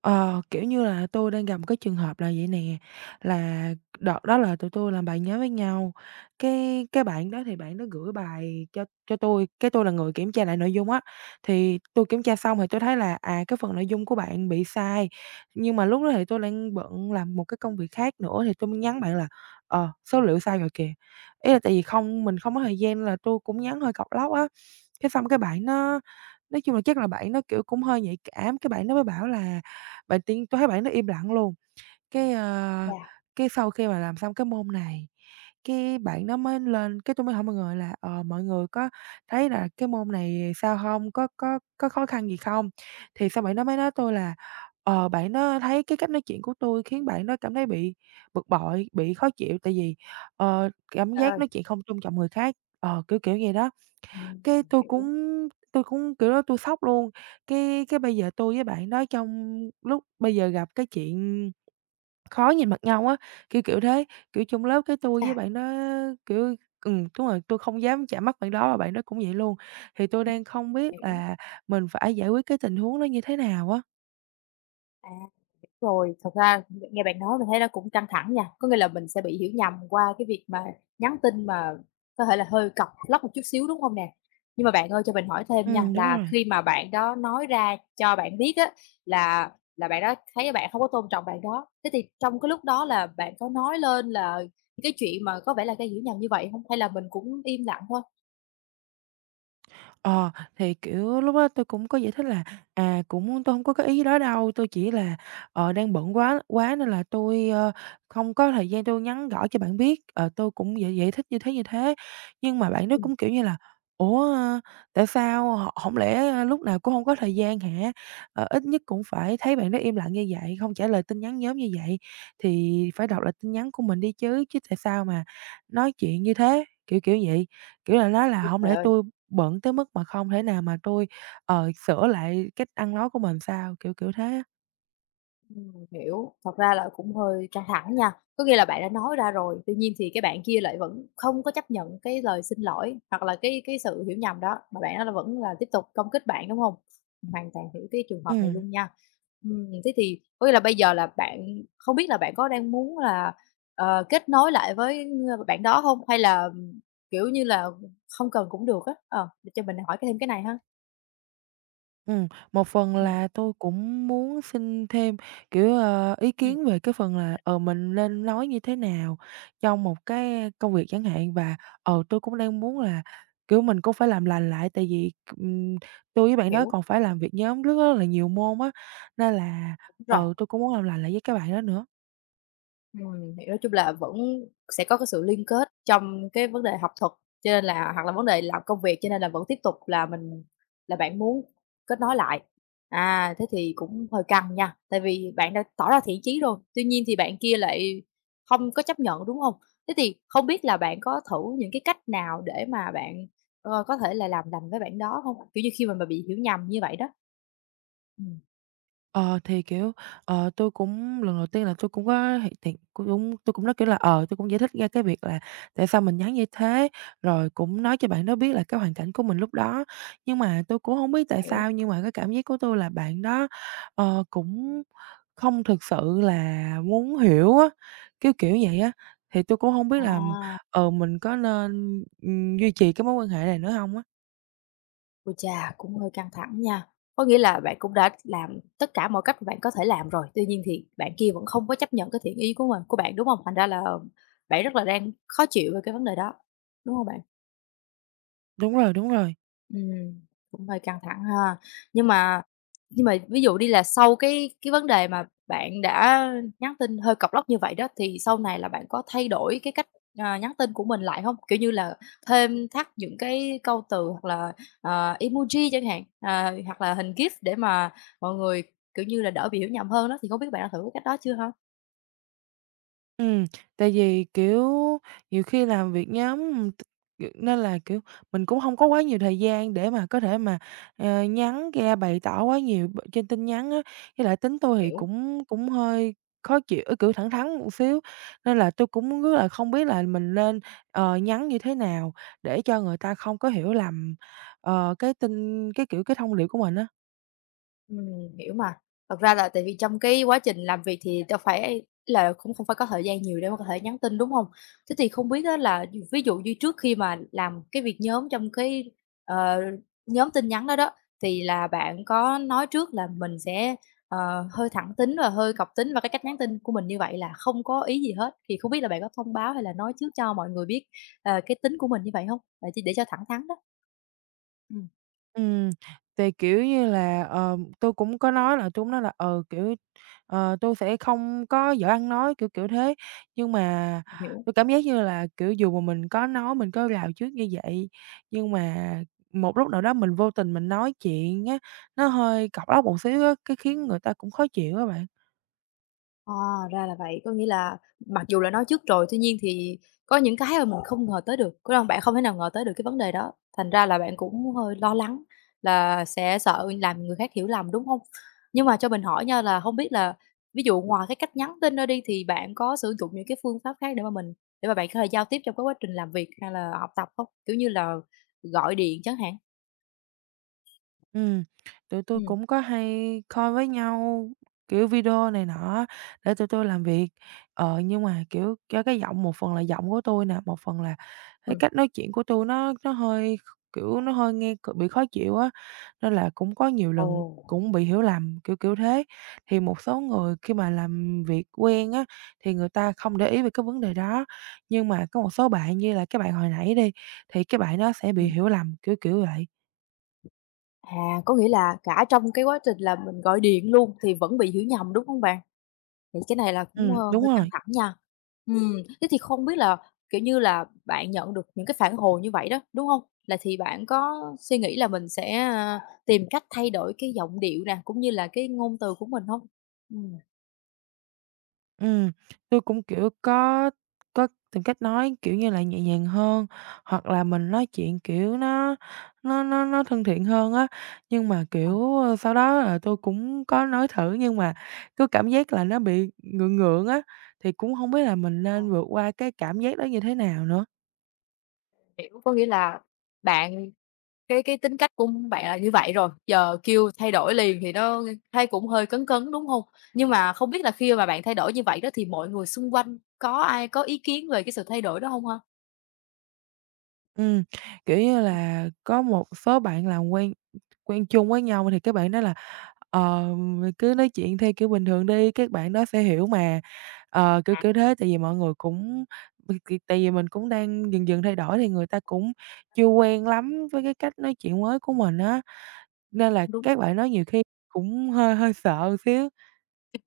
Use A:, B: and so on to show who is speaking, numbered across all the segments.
A: Tôi đang gặp một cái trường hợp là vậy nè, là đợt đó là tụi tôi làm bài nhóm với nhau, cái bạn đó thì bạn đó gửi bài cho tôi cái tôi là người kiểm tra lại nội dung á. Thì tôi kiểm tra xong thì tôi thấy là, cái phần nội dung của bạn bị sai, nhưng mà lúc đó thì tôi đang bận làm một cái công việc khác nữa thì tôi mới nhắn bạn là Số liệu sai rồi kìa." Ý là tại vì không mình không có thời gian là tôi cũng nhắn hơi cọc lóc á. Cái xong cái bạn nó nói chung là chắc là bạn nó kiểu, cũng hơi nhạy cảm, cái bạn nó mới bảo là bạn tính tôi thấy bạn ấy nó im lặng luôn. Cái, ờ,
B: Chà.
A: cái sau khi mà làm xong cái môn này, cái bạn nó mới lên cái tôi mới hỏi mọi người là Mọi người có thấy là cái môn này sao không? Có khó khăn gì không?" Thì sau bạn nó mới nói tôi là Bạn nó thấy cái cách nói chuyện của tôi khiến bạn nó cảm thấy bị bực bội, bị khó chịu tại vì, cảm
B: Trời
A: giác
B: ơi!
A: nói chuyện không tôn trọng người khác." Kiểu vậy đó.
B: Ừm,
A: Cái tôi cũng
B: hiểu.
A: tôi cũng, kiểu, đó tôi sốc luôn, cái bây giờ tôi với bạn đó trong lúc bây giờ gặp cái chuyện khó nhìn mặt nhau á, kiểu thế. Kiểu, trong lớp cái tôi
B: Chà.
A: với bạn đó, kiểu đúng rồi, tôi không dám chạm mắt bạn đó và bạn đó cũng vậy luôn, thì tôi đang không biết
B: Hiểu.
A: là mình phải giải quyết cái tình huống đó như thế nào á.
B: À, rồi, thật ra nghe bạn nói mình thấy nó cũng căng thẳng nha, có nghĩa là mình sẽ bị hiểu nhầm qua cái việc mà nhắn tin mà có thể là hơi cọc lóc một chút xíu, đúng không nè? Nhưng mà bạn ơi, cho mình hỏi thêm nha,
A: Đúng
B: là
A: rồi.
B: khi mà bạn đó nói ra cho bạn biết á, là là bạn đó thấy bạn không có tôn trọng bạn đó, thế thì trong cái lúc đó là bạn có nói lên là cái chuyện mà có vẻ là cái hiểu nhầm như vậy không? Hay là mình cũng im lặng thôi?
A: Lúc đó tôi cũng có giải thích là, cũng tôi không có cái ý đó đâu, tôi chỉ là, đang bận quá quá nên là tôi, không có thời gian tôi nhắn gõ cho bạn biết, tôi cũng giải giải thích như thế, như thế. Nhưng mà bạn đó
B: Ừm,
A: cũng, kiểu như là, "Ủa, ơ, Tại sao họ không lẽ lúc nào cũng không có thời gian hả? Ít nhất cũng phải thấy bạn đó im lặng như vậy, không trả lời tin nhắn nhóm như vậy thì phải đọc lại tin nhắn của mình đi chứ, chứ tại sao mà nói chuyện như thế?" Kiểu vậy. Kiểu là, nói là
B: ôi
A: không
B: trời
A: lẽ
B: ơi!
A: tôi bận tới mức mà không thể nào mà tôi sửa lại cách ăn nói của mình sao, kiểu thế á.
B: Hiểu. Thật ra là cũng hơi căng thẳng nha. Có nghĩa là bạn đã nói ra rồi, tuy nhiên thì cái bạn kia lại vẫn không có chấp nhận cái lời xin lỗi hoặc là cái sự hiểu nhầm đó, mà bạn đó là vẫn là tiếp tục công kích bạn, đúng không? Hoàn toàn hiểu cái trường hợp này
A: Ừm,
B: luôn nha. Thế thì có nghĩa là bây giờ là bạn không biết là bạn có đang muốn là, kết nối lại với bạn đó không? Hay là, kiểu như là, không cần cũng được á? Ờ, để cho mình hỏi thêm cái này ha.
A: ừm, một phần
B: Ừm,
A: là tôi cũng muốn xin thêm, ý
B: ừm,
A: kiến về cái phần là, mình nên nói như thế nào trong một cái công việc chẳng hạn và, tôi cũng đang muốn là, mình cũng phải làm lành lại tại vì, ừm, tôi với bạn đó
B: hiểu.
A: còn phải làm việc nhóm rất là nhiều môn á, nên là,
B: Đúng rồi.
A: ừ, tôi cũng muốn làm lành lại với các bạn đó nữa.
B: Thì nói chung là vẫn sẽ có cái sự liên kết trong cái vấn đề học thuật, cho nên là hoặc là vấn đề làm công việc, cho nên là vẫn tiếp tục là mình là bạn muốn kết nối lại. À, thế thì cũng hơi căng nha, tại vì bạn đã tỏ ra thiện chí rồi, tuy nhiên thì bạn kia lại không có chấp nhận, đúng không? Thế thì không biết là bạn có thử những cái cách nào để mà bạn, có thể là làm lành với bạn đó không? Kiểu như, khi mà bị hiểu nhầm như vậy đó. Ừm,
A: Ờ, thì, kiểu, tôi cũng lần đầu tiên là tôi cũng có hiện tiện cũng cũng tôi cũng nói, tôi cũng giải thích ra cái việc là tại sao mình nhắn như thế, rồi cũng nói cho bạn đó biết là cái hoàn cảnh của mình lúc đó. Nhưng mà tôi cũng không biết tại
B: hiểu,
A: sao nhưng mà cái cảm giác của tôi là bạn đó, cũng không thực sự là muốn hiểu á, kiểu vậy á. Thì tôi cũng không biết là,
B: à.
A: ờ mình có nên, duy trì cái mối quan hệ này nữa không á.
B: Ôi chà, cũng hơi căng thẳng nha. Có nghĩa là bạn cũng đã làm tất cả mọi cách mà bạn có thể làm rồi, tuy nhiên thì bạn kia vẫn không có chấp nhận cái thiện ý của mình của bạn, đúng không? Thành ra là bạn rất là đang khó chịu về cái vấn đề đó, đúng không bạn?
A: Đúng rồi, đúng rồi.
B: Ừm, cũng hơi căng thẳng ha. Nhưng mà nhưng mà ví dụ đi là sau cái vấn đề mà bạn đã nhắn tin hơi cọc lóc như vậy đó, thì sau này là bạn có thay đổi cái cách, nhắn tin của mình lại không? Kiểu như là thêm thắt những cái câu từ hoặc là, emoji chẳng hạn, hoặc là hình GIF để mà mọi người, kiểu như là, đỡ bị hiểu nhầm hơn đó, thì không biết bạn đã thử cái cách đó chưa ha?
A: Ừ, tại vì, nhiều khi làm việc nhóm, nên là, mình cũng không có quá nhiều thời gian để mà có thể mà, nhắn ra bày tỏ quá nhiều b trên tin nhắn á. Với lại tính tôi thì
B: Hiểu.
A: cũng cũng hơi khó chịu thẳng thắn một xíu, nên là tôi cũng rất là không biết là mình nên, nhắn như thế nào để cho người ta không có hiểu lầm, ờ, cái tin cái, kiểu, cái thông điệp của mình á.
B: Hiểu mà. Thật ra là tại vì trong cái quá trình làm việc thì đâu phải là cũng không phải có thời gian nhiều để mà có thể nhắn tin, đúng không? Thế thì không biết á là ví dụ như trước khi mà làm cái việc nhóm trong cái, ờ, nhóm tin nhắn đó đó, thì là bạn có nói trước là mình sẽ, hơi thẳng tính và hơi cộc tính và cái cách nhắn tin của mình như vậy là không có ý gì hết, thì không biết là bạn có thông báo hay là nói trước cho mọi người biết, cái tính của mình như vậy không? Để cho thẳng thắn đó. Ừm,
A: Ừm, thì, kiểu như là, ờ, tôi cũng có nói là chúng nó là, tôi sẽ không có giỏi ăn nói, kiểu thế. Nhưng mà
B: hiểu.
A: tôi cảm giác như là, dù mà mình có nói, mình có rào trước như vậy, nhưng mà một lúc nào đó mình vô tình mình nói chuyện á, nó hơi cộc lốc một xíu á, cái khiến người ta cũng khó chịu á bạn.
B: À, ra là vậy, có nghĩa là mặc dù là nói trước rồi, tuy nhiên thì có những cái mà mình không ngờ tới được, có hông? Bạn không thể nào ngờ tới được cái vấn đề đó, thành ra là bạn cũng hơi lo lắng là sẽ sợ làm người khác hiểu lầm, đúng không? Nhưng mà cho mình hỏi nha là không biết là ví dụ ngoài cái cách nhắn tin ra đi thì bạn có sử dụng những cái phương pháp khác để mà mình để mà bạn có thể giao tiếp trong cái quá trình làm việc hay là học tập không? Kiểu như là gọi điện chẳng hạn?
A: Ừm, tụi tôi
B: Ừm,
A: cũng có hay call với nhau, video này nọ để tụi tôi làm việc. Nhưng mà, do cái giọng một phần là giọng của tôi nè, một phần là cái
B: ừm.
A: cách nói chuyện của tôi nó hơi nó hơi nghe c bị khó chịu á, nên là cũng có nhiều
B: Ồ.
A: lần cũng bị hiểu lầm, kiểu thế. Thì một số người khi mà làm việc quen á, thì người ta không để ý về cái vấn đề đó, nhưng mà có một số bạn như là cái bạn hồi nãy đi, thì cái bạn đó sẽ bị hiểu lầm, kiểu vậy.
B: À, có nghĩa là cả trong cái quá trình là mình gọi điện luôn thì vẫn bị hiểu nhầm, đúng không bạn? Thì cái này là cũng,
A: Đúng
B: hơi căng
A: rồi.
B: thẳng nha. Ừm, thế thì không biết là, kiểu như là, bạn nhận được những cái phản hồi như vậy đó, đúng không? Là thì bạn có suy nghĩ là mình sẽ, tìm cách thay đổi cái giọng điệu nè, cũng như là cái ngôn từ của mình không? Ừm,
A: Ừm, tôi có tìm cách nói, kiểu như là, nhẹ nhàng hơn, hoặc là mình nói chuyện, nó nó thân thiện hơn á. Nhưng mà,
B: ờ,
A: sau đó là tôi cũng có nói thử nhưng mà cứ cảm giác là nó bị ngượng ngượng á, thì cũng không biết là mình nên vượt qua cái cảm giác đó như thế nào nữa?
B: hiểu, có nghĩa là bạn cái tính cách của bạn là như vậy rồi, giờ kêu thay đổi liền thì nó thấy cũng hơi cấn cấn, đúng hông? Nhưng mà không biết là khi mà bạn thay đổi như vậy đó thì mọi người xung quanh có ai có ý kiến về cái sự thay đổi đó hông ha?
A: Ừm,
B: Ừm,
A: có một số bạn làm quen quen chung với nhau thì các bạn nói là "Ờ, Cứ nói chuyện theo kiểu bình thường đi, các bạn đó sẽ hiểu mà." Ờ, kiểu
B: à,
A: kiểu thế, tại vì mọi người cũng b c tại vì mình cũng đang dần dần thay đổi thì người ta cũng chưa quen lắm với cái cách nói chuyện mới của mình á, nên
B: cũng
A: là
B: đúng.
A: các bạn đó nhiều khi cũng hơi hơi sợ xíu.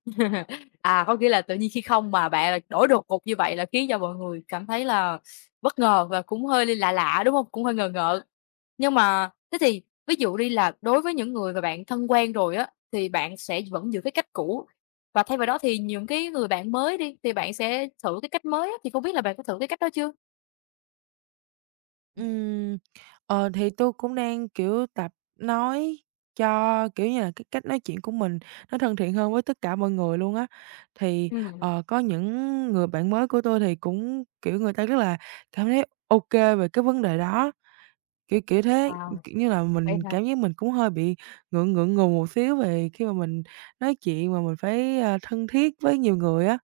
B: À, có nghĩa là tự nhiên khi không mà bạn lại đổi đột ngột như vậy là khiến cho mọi người cảm thấy là bất ngờ và cũng hơi lạ lạ, đúng hông? Cũng hơi ngờ ngợ. Nhưng mà thế thì ví dụ đi là đối với những người mà bạn thân quen rồi á, thì bạn sẽ vẫn giữ cái cách cũ và thay vào đó thì những cái người bạn mới đi, thì bạn sẽ thử cái cách mới á, thì không biết là bạn có thử cái cách đó chưa?
A: Ừm, thì tôi cũng đang, tập nói cho, kiểu như là, cái cách nói chuyện của mình nó thân thiện hơn với tất cả mọi người luôn á. Thì,
B: Ừm,
A: có những người bạn mới của tôi thì cũng, người ta rất là cảm thấy ok về cái vấn đề đó, kiểu kiểu thế.
B: wow,
A: Kiểu như là,
B: vậy
A: mình
B: hả?
A: cảm giác mình cũng hơi bị ngượng ngượng ngùng một xíu về khi mà mình nói chuyện mà mình phải, thân thiết với nhiều người á.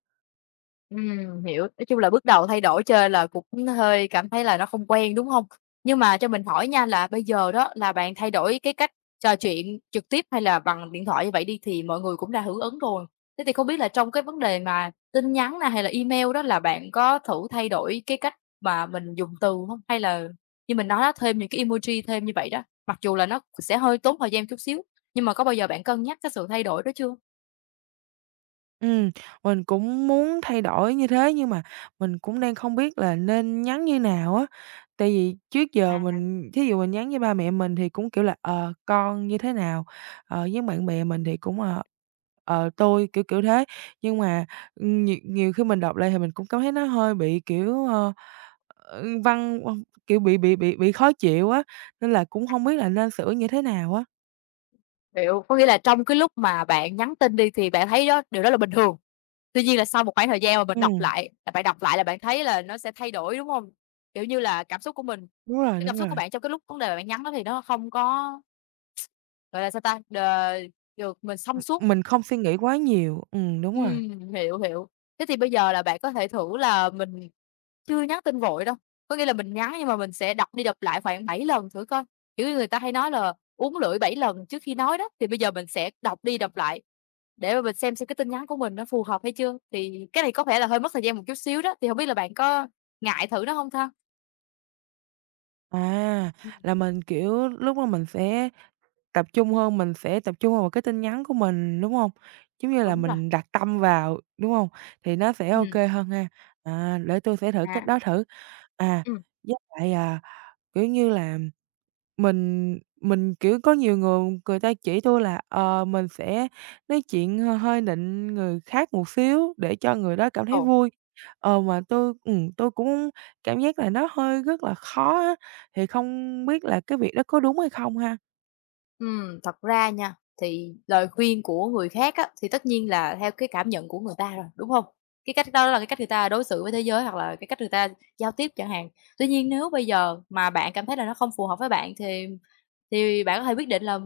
B: Hiểu. Nói chung là bước đầu thay đổi chơi là cũng hơi cảm thấy là nó không quen, đúng hông? Nhưng mà cho mình hỏi nha là bây giờ đó là bạn thay đổi cái cách trò chuyện trực tiếp hay là bằng điện thoại như vậy đi thì mọi người cũng đã hưởng ứng rồi. Thế thì không biết là trong cái vấn đề mà tin nhắn nè hay là email đó là bạn có thử thay đổi cái cách mà mình dùng từ hông? Hay là như mình nói đó, thêm những cái emoji thêm như vậy đó, mặc dù là nó sẽ hơi tốn thời gian chút xíu, nhưng mà có bao giờ bạn cân nhắc cái sự thay đổi đó chưa?
A: Ừm, mình cũng muốn thay đổi như thế nhưng mà mình cũng đang không biết là nên nhắn như nào á. Tại vì trước giờ mình thí dụ mình nhắn với ba mẹ mình thì cũng, kiểu là, Con như thế nào?" Với bạn bè mình thì cũng, Tôi", kiểu thế. Nhưng mà, nhiều nhiều khi mình đọc lại thì mình cũng cảm thấy nó hơi bị, văn bị bị khó chịu á, nên là cũng không biết là nên sửa như thế nào á.
B: Hiểu, có nghĩa là trong cái lúc mà bạn nhắn tin đi thì bạn thấy đó điều đó là bình thường. Tuy nhiên là sau một khoảng thời gian mà mình đọc
A: Ừm,
B: lại là bạn đọc lại là bạn thấy là nó sẽ thay đổi, đúng hông? Kiểu như là, cảm xúc của mình
A: đúng rồi,
B: cái cảm
A: đúng
B: xúc của
A: rồi.
B: bạn trong cái lúc vấn đề mà bạn nhắn đó thì nó không có, gọi là, sao ta, được mình thông suốt.
A: Mình không suy nghĩ quá nhiều, đúng rồi.
B: Hiểu, hiểu. Thế thì bây giờ là bạn có thể thử là mình chưa nhắn tin vội đâu, có nghĩa là mình nhắn nhưng mà mình sẽ đọc đi đọc lại khoảng 7 lần thử coi. Kiểu như, người ta hay nói là uốn lưỡi 7 lần trước khi nói đó, thì bây giờ mình sẽ đọc đi đọc lại để mà mình xem cái tin nhắn của mình nó phù hợp hay chưa. Thì cái này có vẻ là hơi mất thời gian một chút xíu đó, thì không biết là bạn có ngại thử nó không ta?
A: À,
B: Ừm,
A: là mình, lúc đó mình sẽ tập trung hơn, mình sẽ tập trung vào cái tin nhắn của mình, đúng hông? Giống như là
B: đúng rồi.
A: mình đặt tâm vào, đúng hông? Thì nó sẽ
B: Ừ.
A: ô kê hơn ha. À, để tui sẽ thử cách
B: À.
A: đó thử. À,
B: Ừ.
A: với lại, à, kiểu như là mình có nhiều người người ta chỉ tôi là, mình sẽ nói chuyện h hơi nịnh người khác một xíu để cho người đó cảm thấy
B: Ồ.
A: vui. Ờ, mà tôi tui cũng cảm giác là nó hơi rất là khó á, thì không biết là cái việc đó có đúng hay không ha?
B: Thật ra nha, thì lời khuyên của người khác á, thì tất nhiên là theo cái cảm nhận của người ta rồi, đúng không? Cái cách đó là cái cách người ta đối xử với thế giới hoặc là cái cách người ta giao tiếp chẳng hạn. Tuy nhiên nếu bây giờ mà bạn cảm thấy là nó không phù hợp với bạn thì bạn có thể quyết định là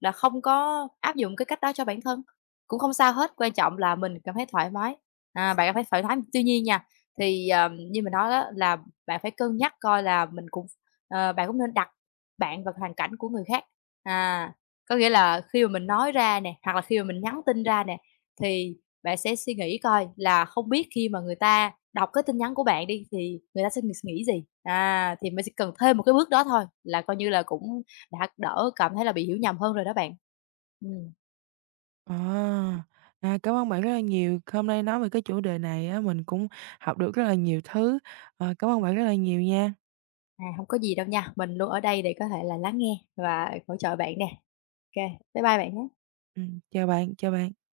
B: không có áp dụng cái cách đó cho bản thân, cũng không sao hết, quan trọng là mình cảm thấy thoải mái, à, bạn cảm thấy thoải mái. Tuy nhiên nha, thì, như mình nói đó là bạn phải cân nhắc coi là mình cũng bạn cũng nên đặt bạn và hoàn cảnh của người khác. À, có nghĩa là khi mà mình nói ra nè, hoặc là khi mà mình nhắn tin ra nè, thì bạn sẽ suy nghĩ coi là không biết khi mà người ta đọc cái tin nhắn của bạn đi thì người ta sẽ nghĩ nghĩ gì. À, thì mình chỉ cần thêm một cái bước đó thôi là coi như là cũng đã đỡ cảm thấy là bị hiểu nhầm hơn rồi đó bạn. Ừm,
A: Ờ, cảm ơn bạn rất là nhiều. Hôm nay nói về cái chủ đề này á, mình cũng học được rất là nhiều thứ. Cảm ơn bạn rất là nhiều nha.
B: à, hông có gì đâu nha, mình luôn ở đây để có thể là lắng nghe và hỗ trợ bạn nè. OK, bye bye bạn nhé.
A: Chào bạn, chào bạn.